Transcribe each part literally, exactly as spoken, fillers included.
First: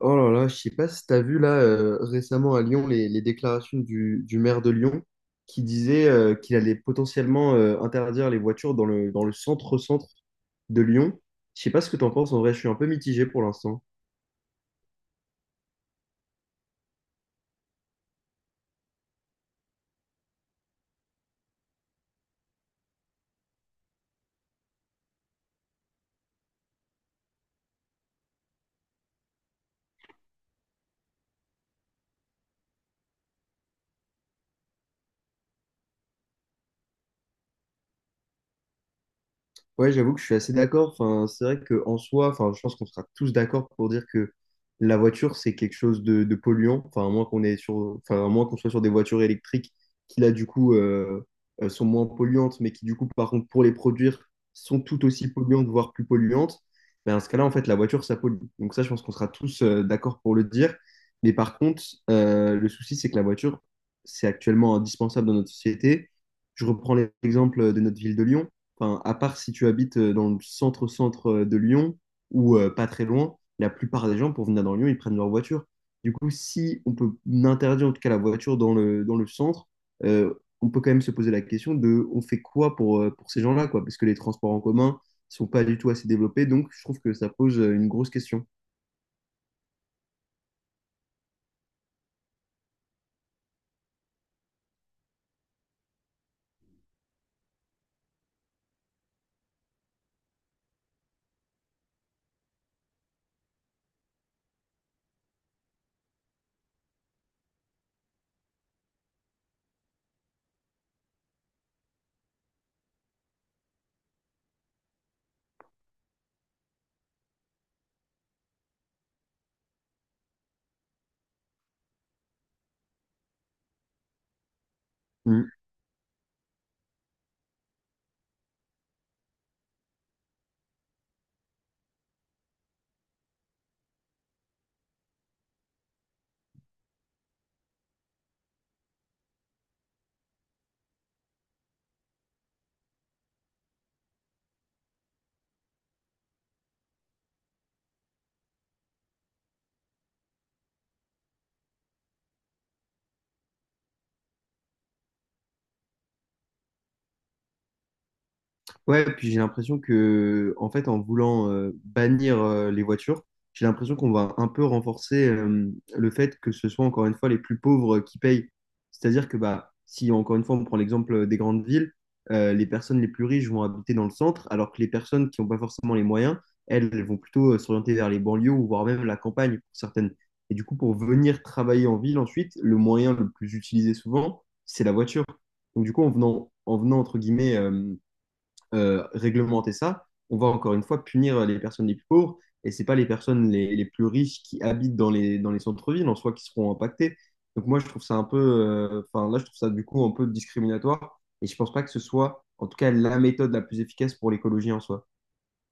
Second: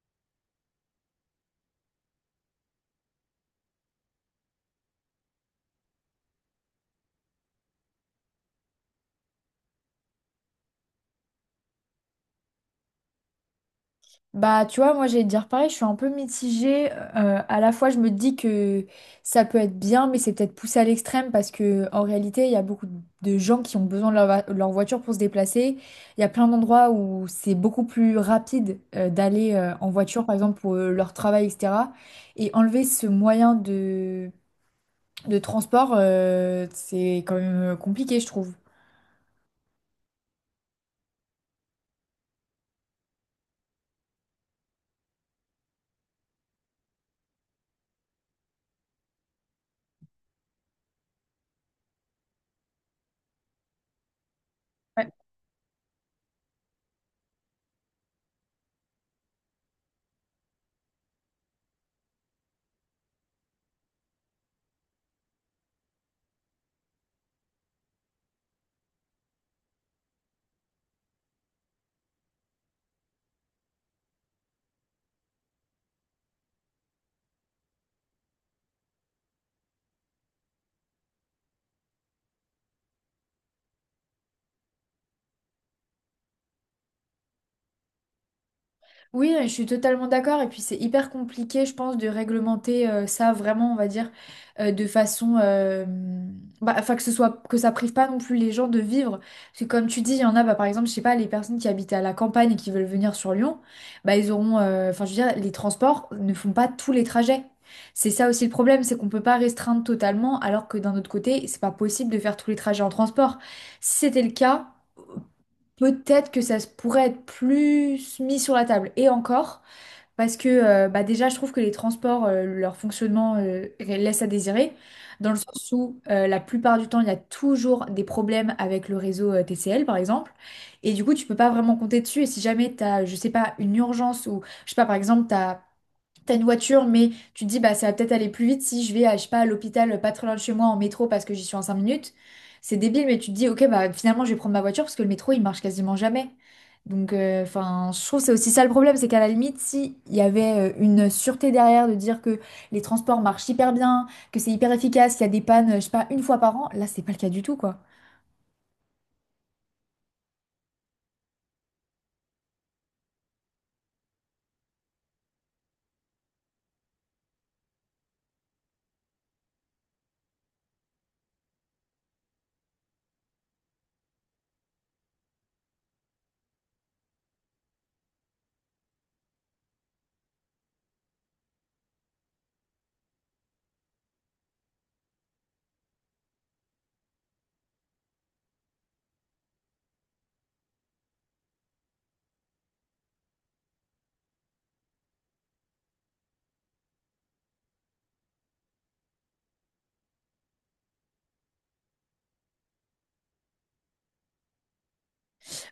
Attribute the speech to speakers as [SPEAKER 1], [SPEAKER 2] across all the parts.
[SPEAKER 1] Oh là là, je sais pas si tu as vu là, euh, récemment à Lyon les, les déclarations du, du maire de Lyon qui disait, euh, qu'il allait potentiellement euh, interdire les voitures dans le, dans le centre-centre de Lyon. Je sais pas ce que tu en penses, en vrai, je suis un peu mitigé pour l'instant.
[SPEAKER 2] Bah, tu vois, moi, j'allais te dire pareil, je suis un peu mitigée. Euh, à la fois, je me dis que ça peut être bien, mais c'est peut-être poussé à l'extrême parce que en réalité, il y a beaucoup de gens qui ont besoin de leur, va- leur voiture pour se déplacer. Il y a plein d'endroits où c'est beaucoup plus rapide euh, d'aller euh, en voiture, par exemple, pour euh, leur travail, et cetera. Et enlever ce moyen de, de transport, euh, c'est quand même euh, compliqué, je trouve.
[SPEAKER 1] Ouais, j'avoue que je suis assez d'accord. Enfin, c'est vrai qu'en soi, enfin, je pense qu'on sera tous d'accord pour dire que la voiture, c'est quelque chose de, de polluant. Enfin, à moins qu'on est sur, enfin, à moins qu'on soit sur des voitures électriques qui, là, du coup, euh, euh, sont moins polluantes, mais qui, du coup, par contre, pour les produire, sont tout aussi polluantes, voire plus polluantes. Ben, dans ce cas-là, en fait, la voiture, ça pollue. Donc ça, je pense qu'on sera tous euh, d'accord pour le dire. Mais par contre, euh, le souci, c'est que la voiture, c'est actuellement indispensable dans notre société. Je reprends l'exemple de notre ville de Lyon. Enfin, à part si tu habites euh, dans le centre-centre euh, de Lyon ou euh, pas très loin, la plupart des gens, pour venir dans Lyon, ils prennent leur voiture. Du coup, si on peut interdire en tout cas la voiture dans le, dans le centre, euh, on peut quand même se poser la question de on fait quoi pour, euh, pour ces gens-là, quoi, parce que les transports en commun sont pas du tout assez développés, donc je trouve que ça pose euh, une grosse question.
[SPEAKER 2] Oui, euh, je suis totalement d'accord. Et puis c'est hyper compliqué, je pense, de réglementer euh, ça vraiment, on va dire, euh, de façon, euh, bah, enfin que ce soit que ça prive pas non plus les gens de vivre. Parce que comme tu dis, il y en a, bah, par exemple, je sais pas, les personnes qui habitent à la campagne et qui veulent venir sur Lyon, bah ils auront, euh, enfin je veux dire, les transports ne font pas tous les trajets. C'est ça aussi le problème, c'est qu'on peut pas restreindre totalement, alors que d'un autre côté, c'est pas possible de faire tous les trajets en transport. Si c'était le cas peut-être que ça se pourrait être plus mis sur la table. Et encore, parce que euh, bah déjà, je trouve que les transports, euh, leur fonctionnement euh, laisse à désirer, dans le sens où euh, la plupart du temps, il y a toujours des problèmes avec le réseau euh, T C L, par exemple. Et du coup, tu peux pas vraiment compter dessus. Et si jamais tu as, je sais pas, une urgence ou, je sais pas, par exemple, tu as T'as une voiture, mais tu te dis, bah, ça va peut-être aller plus vite si je vais, à, je sais pas, à l'hôpital pas très loin de chez moi en métro parce que j'y suis en cinq minutes. C'est débile, mais tu te dis, ok, bah, finalement, je vais prendre ma voiture parce que le métro, il marche quasiment jamais. Donc, euh, enfin, je trouve que c'est aussi ça le problème, c'est qu'à la limite, si il y avait euh, une sûreté derrière de dire que les transports marchent hyper bien, que c'est hyper efficace, qu'il y a des pannes, euh, je sais pas, une fois par an, là, c'est pas le cas du tout, quoi.
[SPEAKER 1] Ouais, puis j'ai l'impression que, en fait, en voulant euh, bannir euh, les voitures, j'ai l'impression qu'on va un peu renforcer euh, le fait que ce soit encore une fois les plus pauvres euh, qui payent. C'est-à-dire que, bah, si encore une fois on prend l'exemple euh, des grandes villes, euh, les personnes les plus riches vont habiter dans le centre, alors que les personnes qui n'ont pas forcément les moyens, elles, elles vont plutôt euh, s'orienter vers les banlieues ou voire même la campagne pour certaines. Et du coup, pour venir travailler en ville ensuite, le moyen le plus utilisé souvent, c'est la voiture. Donc du coup, en venant, en venant entre guillemets euh, réglementer ça, on va encore une fois punir les personnes les plus pauvres et c'est pas les personnes les, les, plus riches qui habitent dans les, dans les centres-villes en soi qui seront impactées. Donc moi, je trouve ça un peu, enfin, euh, enfin, là, je trouve ça du coup un peu discriminatoire et je ne pense pas que ce soit, en tout cas, la méthode la plus efficace pour l'écologie en soi.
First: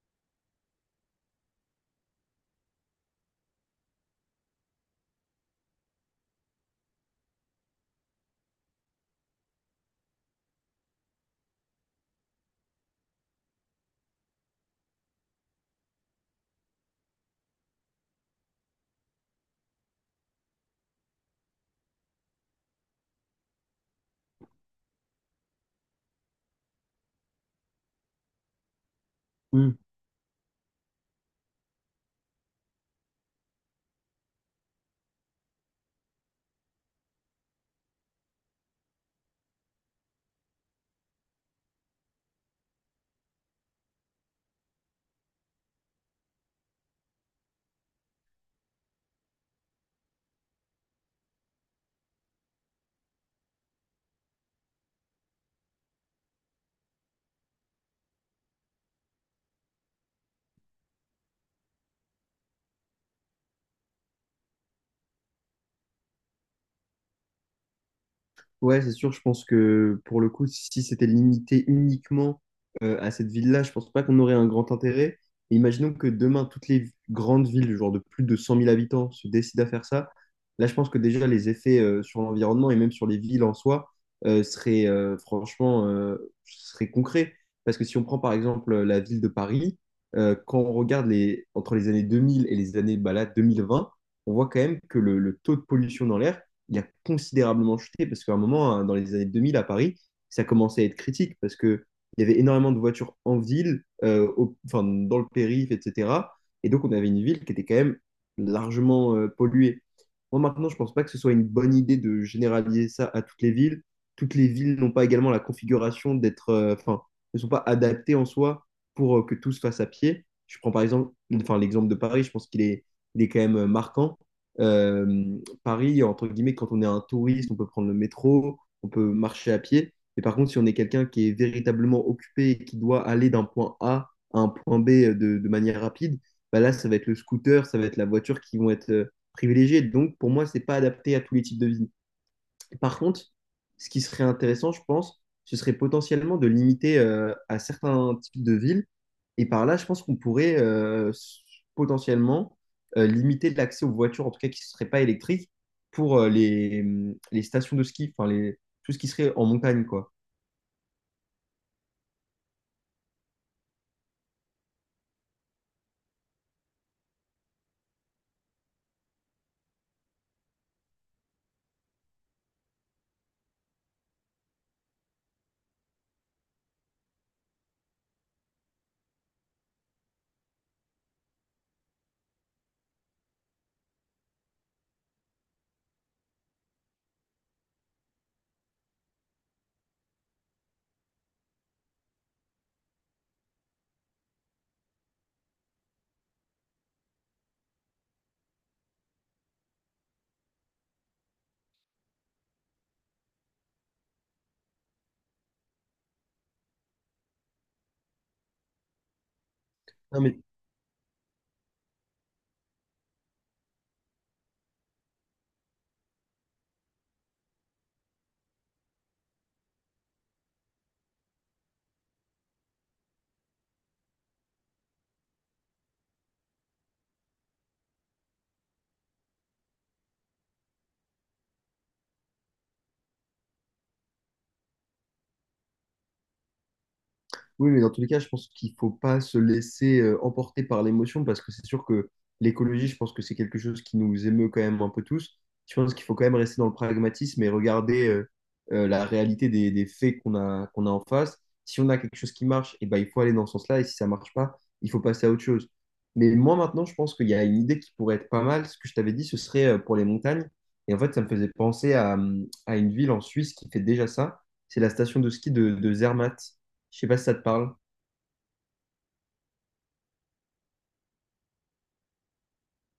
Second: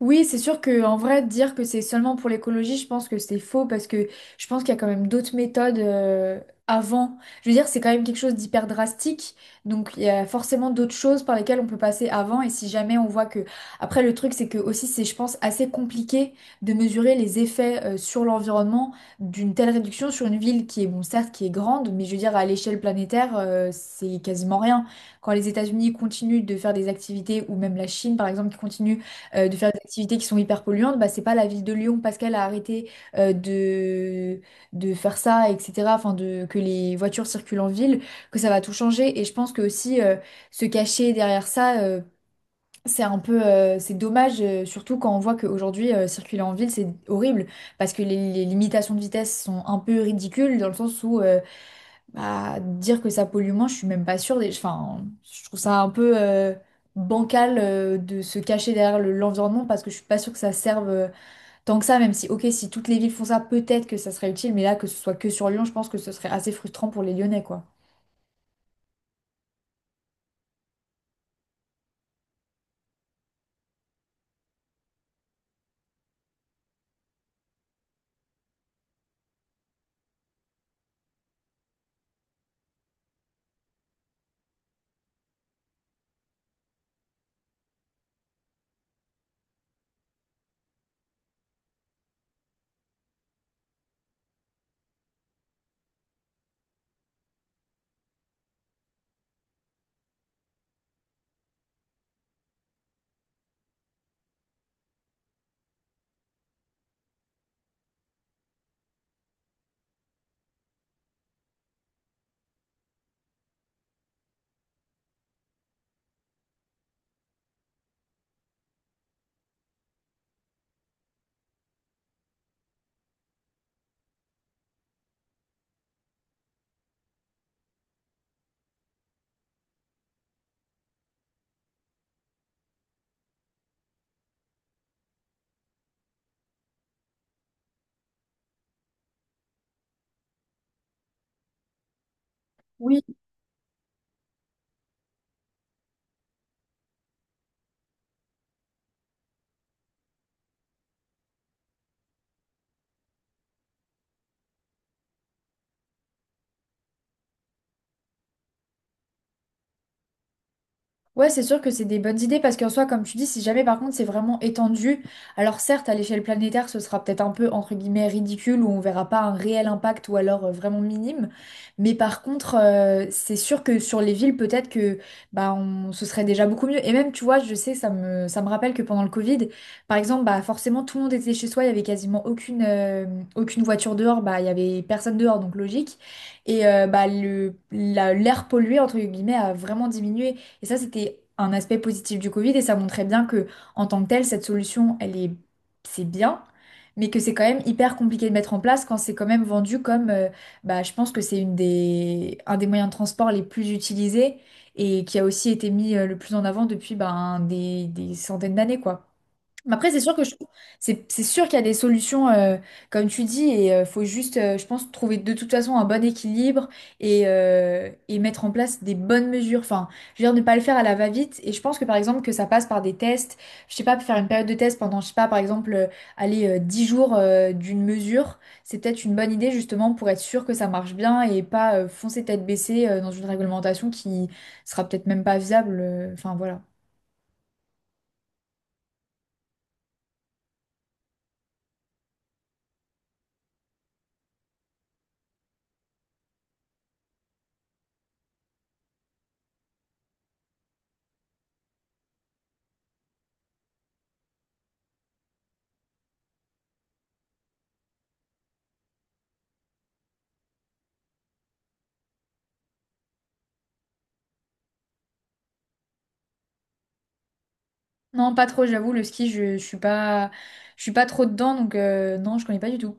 [SPEAKER 2] Oui, c'est sûr que en vrai, dire que c'est seulement pour l'écologie, je pense que c'est faux parce que je pense qu'il y a quand même d'autres méthodes euh, avant. Je veux dire, c'est quand même quelque chose d'hyper drastique, donc il y a forcément d'autres choses par lesquelles on peut passer avant. Et si jamais on voit que, après, le truc, c'est que aussi, c'est, je pense, assez compliqué de mesurer les effets euh, sur l'environnement d'une telle réduction sur une ville qui est, bon, certes, qui est grande, mais je veux dire, à l'échelle planétaire, euh, c'est quasiment rien. Quand les États-Unis continuent de faire des activités, ou même la Chine, par exemple, qui continue euh, de faire
[SPEAKER 1] Mmh.
[SPEAKER 2] des activités qui sont hyper polluantes, bah, c'est pas la ville de Lyon parce qu'elle a arrêté euh, de, de faire ça, et cetera. Enfin, de, que les voitures circulent en ville, que ça va tout changer. Et je pense que aussi euh, se cacher derrière ça, euh, c'est un peu, euh, c'est dommage, euh, surtout quand on voit qu'aujourd'hui, euh, circuler en ville, c'est horrible parce que les, les limitations de vitesse sont un peu ridicules dans le sens où euh, bah, dire que ça pollue moins, je suis même pas sûre. des- Enfin, je trouve ça un peu euh, bancal euh, de se cacher derrière le- l'environnement parce que je suis pas sûre que ça serve euh, tant que ça, même si, ok, si toutes les villes font ça, peut-être que ça serait utile, mais là, que ce soit que sur Lyon, je pense que ce serait assez frustrant pour les Lyonnais, quoi.
[SPEAKER 1] Ouais, c'est sûr, je pense que pour le coup, si c'était limité uniquement euh, à cette ville-là, je pense pas qu'on aurait un grand intérêt. Et imaginons que demain, toutes les grandes villes, genre de plus de cent mille habitants, se décident à faire ça. Là, je pense que déjà, les effets euh, sur l'environnement et même sur les villes en soi euh, seraient euh, franchement euh, seraient concrets. Parce que si on prend par exemple euh, la ville de Paris, euh, quand on regarde les, entre les années deux mille et les années bah, là, deux mille vingt, on voit quand même que le, le taux de pollution dans l'air, il a considérablement chuté parce qu'à un moment, hein, dans les années deux mille à Paris, ça commençait à être critique parce que il y avait énormément de voitures en ville, euh, au- enfin, dans le périph', et cetera. Et donc, on avait une ville qui était quand même largement euh, polluée. Moi, maintenant, je pense pas que ce soit une bonne idée de généraliser ça à toutes les villes. Toutes les villes n'ont pas également la configuration d'être, euh, enfin, ne sont pas adaptées en soi pour euh, que tout se fasse à pied. Je prends par exemple, enfin, l'exemple de Paris, je pense qu'il est, il est quand même euh, marquant. Euh, Paris, entre guillemets, quand on est un touriste, on peut prendre le métro, on peut marcher à pied. Et par contre, si on est quelqu'un qui est véritablement occupé et qui doit aller d'un point A à un point B, euh, de, de manière rapide, bah là, ça va être le scooter, ça va être la voiture qui vont être euh, privilégiées. Donc, pour moi, c'est pas adapté à tous les types de vie. Par contre, ce qui serait intéressant, je pense, ce serait potentiellement de limiter euh, à certains types de villes et par là, je pense qu'on pourrait euh, s- potentiellement euh, limiter l'accès aux voitures, en tout cas qui ne seraient pas électriques, pour euh, les, les stations de ski, enfin les, tout ce qui serait en montagne, quoi.
[SPEAKER 2] Ouais, c'est sûr que c'est des bonnes idées parce qu'en soi, comme tu dis, si jamais par contre c'est vraiment étendu, alors certes à l'échelle planétaire ce sera peut-être un peu entre guillemets ridicule où on verra pas un réel impact ou alors euh, vraiment minime, mais par contre euh, c'est sûr que sur les villes peut-être que bah on, ce serait déjà beaucoup mieux et même tu vois je sais ça me ça me rappelle que pendant le Covid par exemple bah forcément tout le monde était chez soi il y avait quasiment aucune euh, aucune voiture dehors bah il y avait personne dehors donc logique et euh, bah le la- l'air pollué entre guillemets a vraiment diminué et ça, c'était un aspect positif du Covid et ça montrait bien que, en tant que telle, cette solution, elle est, c'est bien, mais que c'est quand même hyper compliqué de mettre en place quand c'est quand même vendu comme, euh, bah, je pense que c'est une des, un des moyens de transport les plus utilisés et qui a aussi été mis euh, le plus en avant depuis, ben, des, des centaines d'années, quoi. Mais après, c'est sûr
[SPEAKER 1] Non,
[SPEAKER 2] que je
[SPEAKER 1] mais.
[SPEAKER 2] trouve- c'est c'est sûr qu'il y a des solutions, euh, comme tu dis, et euh, faut juste, euh, je pense, trouver de toute façon un bon équilibre et, euh, et mettre en place des bonnes mesures. Enfin, je veux dire, ne pas le faire à la va-vite. Et je pense que, par exemple, que ça passe par des tests. Je sais pas, faire une période de test pendant, je sais pas, par exemple, euh, aller euh, dix jours euh, d'une mesure, c'est peut-être une bonne idée, justement, pour être sûr que ça marche bien et pas euh, foncer tête baissée euh, dans une réglementation qui sera peut-être même pas viable. euh, Enfin, voilà.
[SPEAKER 1] Oui, mais dans tous les cas, je pense qu'il faut pas se laisser euh, emporter par l'émotion parce que c'est sûr que l'écologie, je pense que c'est quelque chose qui nous émeut quand même un peu tous. Je pense qu'il faut quand même rester dans le pragmatisme et regarder euh, euh, la réalité des, des faits qu'on a, qu'on a en face. Si on a quelque chose qui marche, eh ben, il faut aller dans ce sens-là et si ça marche pas, il faut passer à autre chose. Mais moi, maintenant, je pense qu'il y a une idée qui pourrait être pas mal. Ce que je t'avais dit, ce serait euh, pour les montagnes. Et en fait, ça me faisait penser à, hum, à une ville en Suisse qui fait déjà ça. C'est la station de ski de, de Zermatt. Je sais pas si ça te parle.
[SPEAKER 2] Non, pas trop, j'avoue, le ski, je, je suis pas, je suis pas trop dedans, donc euh, non, je connais pas du tout.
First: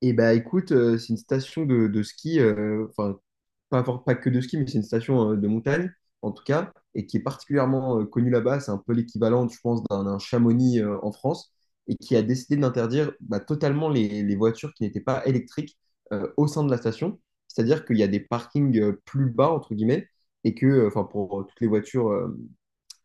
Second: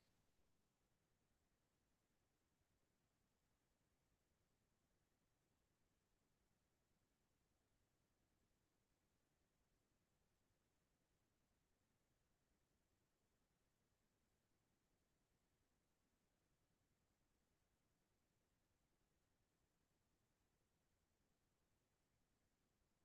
[SPEAKER 1] Et bah écoute, euh, c'est une station de, de ski, euh, enfin pas, for- pas que de ski, mais c'est une station euh, de montagne en tout cas, et qui est particulièrement euh, connue là-bas. C'est un peu l'équivalent, je pense, d'un d'un Chamonix euh, en France, et qui a décidé d'interdire bah, totalement les, les voitures qui n'étaient pas électriques euh, au sein de la station. C'est-à-dire qu'il y a des parkings euh, plus bas, entre guillemets, et que, euh, enfin pour euh, toutes les voitures euh,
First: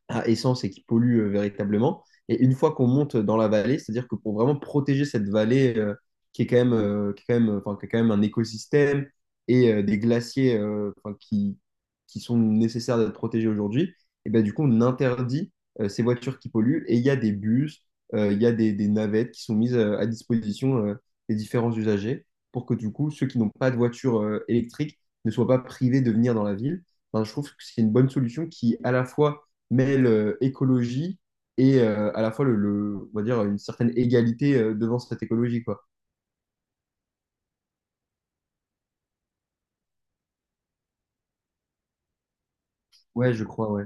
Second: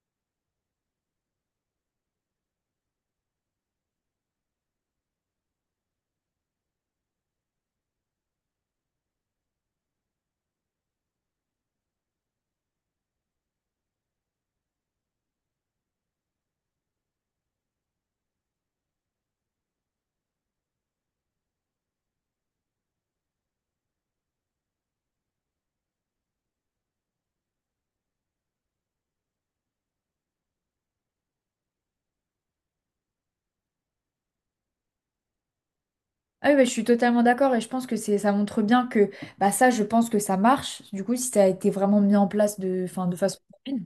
[SPEAKER 1] à essence et qui pollue euh, véritablement. Et une fois qu'on monte dans la vallée, c'est-à-dire que pour vraiment protéger cette vallée, euh, qui est quand même, euh, qui est quand même, enfin, qui est quand même un écosystème et euh, des glaciers, euh, enfin, qui, qui sont nécessaires d'être protégés aujourd'hui, et ben, du coup, on interdit euh, ces voitures qui polluent et il y a des bus, euh, il y a des, des navettes qui sont mises euh, à disposition euh, des différents usagers pour que du coup, ceux qui n'ont pas de voiture euh, électrique ne soient pas privés de venir dans la ville. Enfin, je trouve que c'est une bonne solution qui, à la fois, mêle euh, écologie et euh, à la fois le, le- on va dire une certaine égalité euh, devant cette écologie, quoi.
[SPEAKER 2] Ah oui, bah, je suis totalement d'accord et je pense que c'est, ça montre bien que bah, ça, je pense que ça marche. Du coup, si ça a été vraiment mis en place de, enfin, de
[SPEAKER 1] Ouais,
[SPEAKER 2] façon.
[SPEAKER 1] je crois, ouais.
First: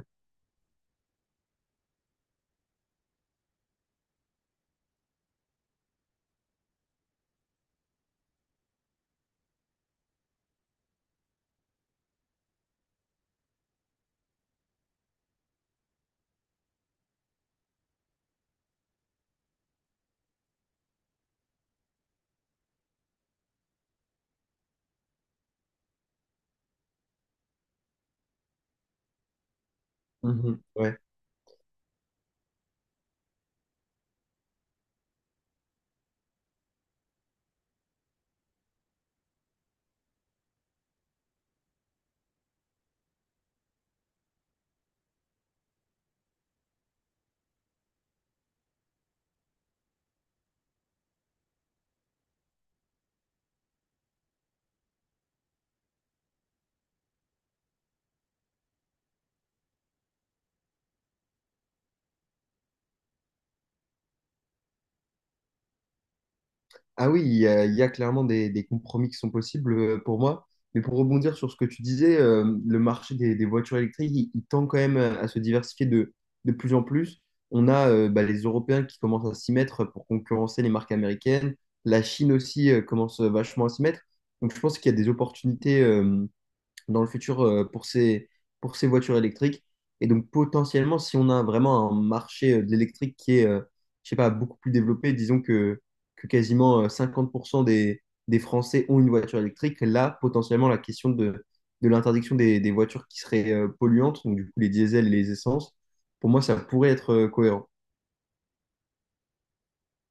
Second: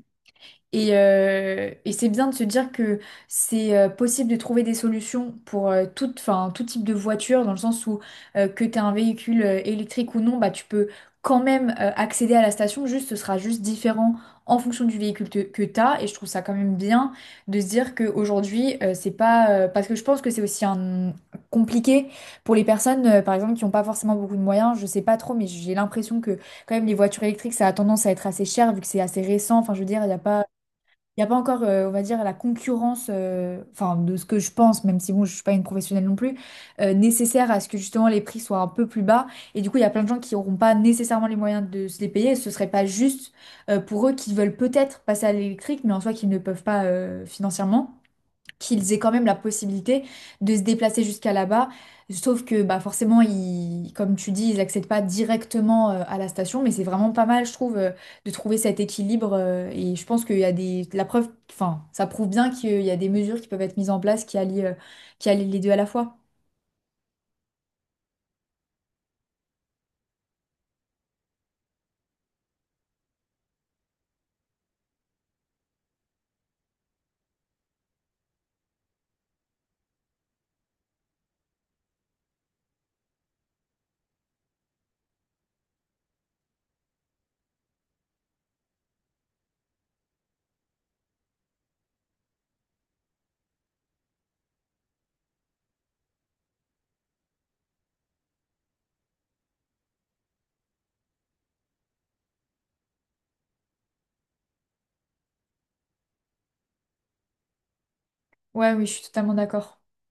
[SPEAKER 2] Et, euh, et c'est bien de se dire que c'est euh, possible de trouver des solutions pour euh, toute, enfin, tout type de voiture, dans le sens où euh, que tu un véhicule euh, électrique ou non, bah, tu peux quand même euh, accéder à la station, juste ce sera juste différent en fonction du véhicule te- que tu as. Et je trouve ça quand même bien de se dire qu'aujourd'hui, euh, c'est pas... euh, parce que je pense que c'est aussi un... compliqué pour les personnes, euh, par exemple, qui n'ont pas forcément beaucoup de moyens. Je sais pas trop, mais j'ai l'impression que quand même les voitures électriques, ça a tendance à être assez cher vu que c'est assez récent. Enfin, je veux dire, il n'y a pas...
[SPEAKER 1] Mhm, ouais.
[SPEAKER 2] Il n'y a pas encore, euh, on va dire, la concurrence, euh, enfin, de ce que je pense, même si bon, je suis pas une professionnelle non plus, euh, nécessaire à ce que justement les prix soient un peu plus bas. Et du coup, il y a plein de gens qui n'auront pas nécessairement les moyens de se les payer. Ce serait pas juste euh, pour eux qui veulent peut-être passer à l'électrique, mais en soi qui ne peuvent pas euh, financièrement qu'ils aient quand même la possibilité de se déplacer jusqu'à là-bas. Sauf que bah forcément, ils, comme tu dis, ils n'accèdent pas directement euh, à la station, mais c'est vraiment pas mal, je trouve, euh, de trouver cet équilibre. Euh, et je pense qu'il y a des... La preuve, enfin, ça prouve bien qu'il y a des mesures qui peuvent être mises en place qui allient, euh, qui allient les deux à la fois.
[SPEAKER 1] Ah oui, il y a, il y a clairement des, des compromis qui sont possibles euh, pour moi. Mais pour rebondir sur ce que tu disais, euh, le marché des, des voitures électriques, il, il tend quand même euh, à se diversifier de, de plus en plus. On a euh, bah, les Européens qui commencent à s'y mettre pour concurrencer les marques américaines. La Chine aussi euh, commence euh, vachement à s'y mettre. Donc je pense qu'il y a des opportunités euh, dans le futur euh, pour ces, pour ces voitures électriques. Et donc potentiellement, si on a vraiment un marché euh, de l'électrique qui est, euh, je sais pas, beaucoup plus développé, disons que, que quasiment euh, cinquante pour cent des, des Français ont une voiture électrique, là, potentiellement, la question de, de l'interdiction des, des voitures qui seraient euh, polluantes, donc du coup les diesels et les essences, pour moi, ça pourrait être euh, cohérent.
[SPEAKER 2] Ouais, oui, je suis totalement d'accord.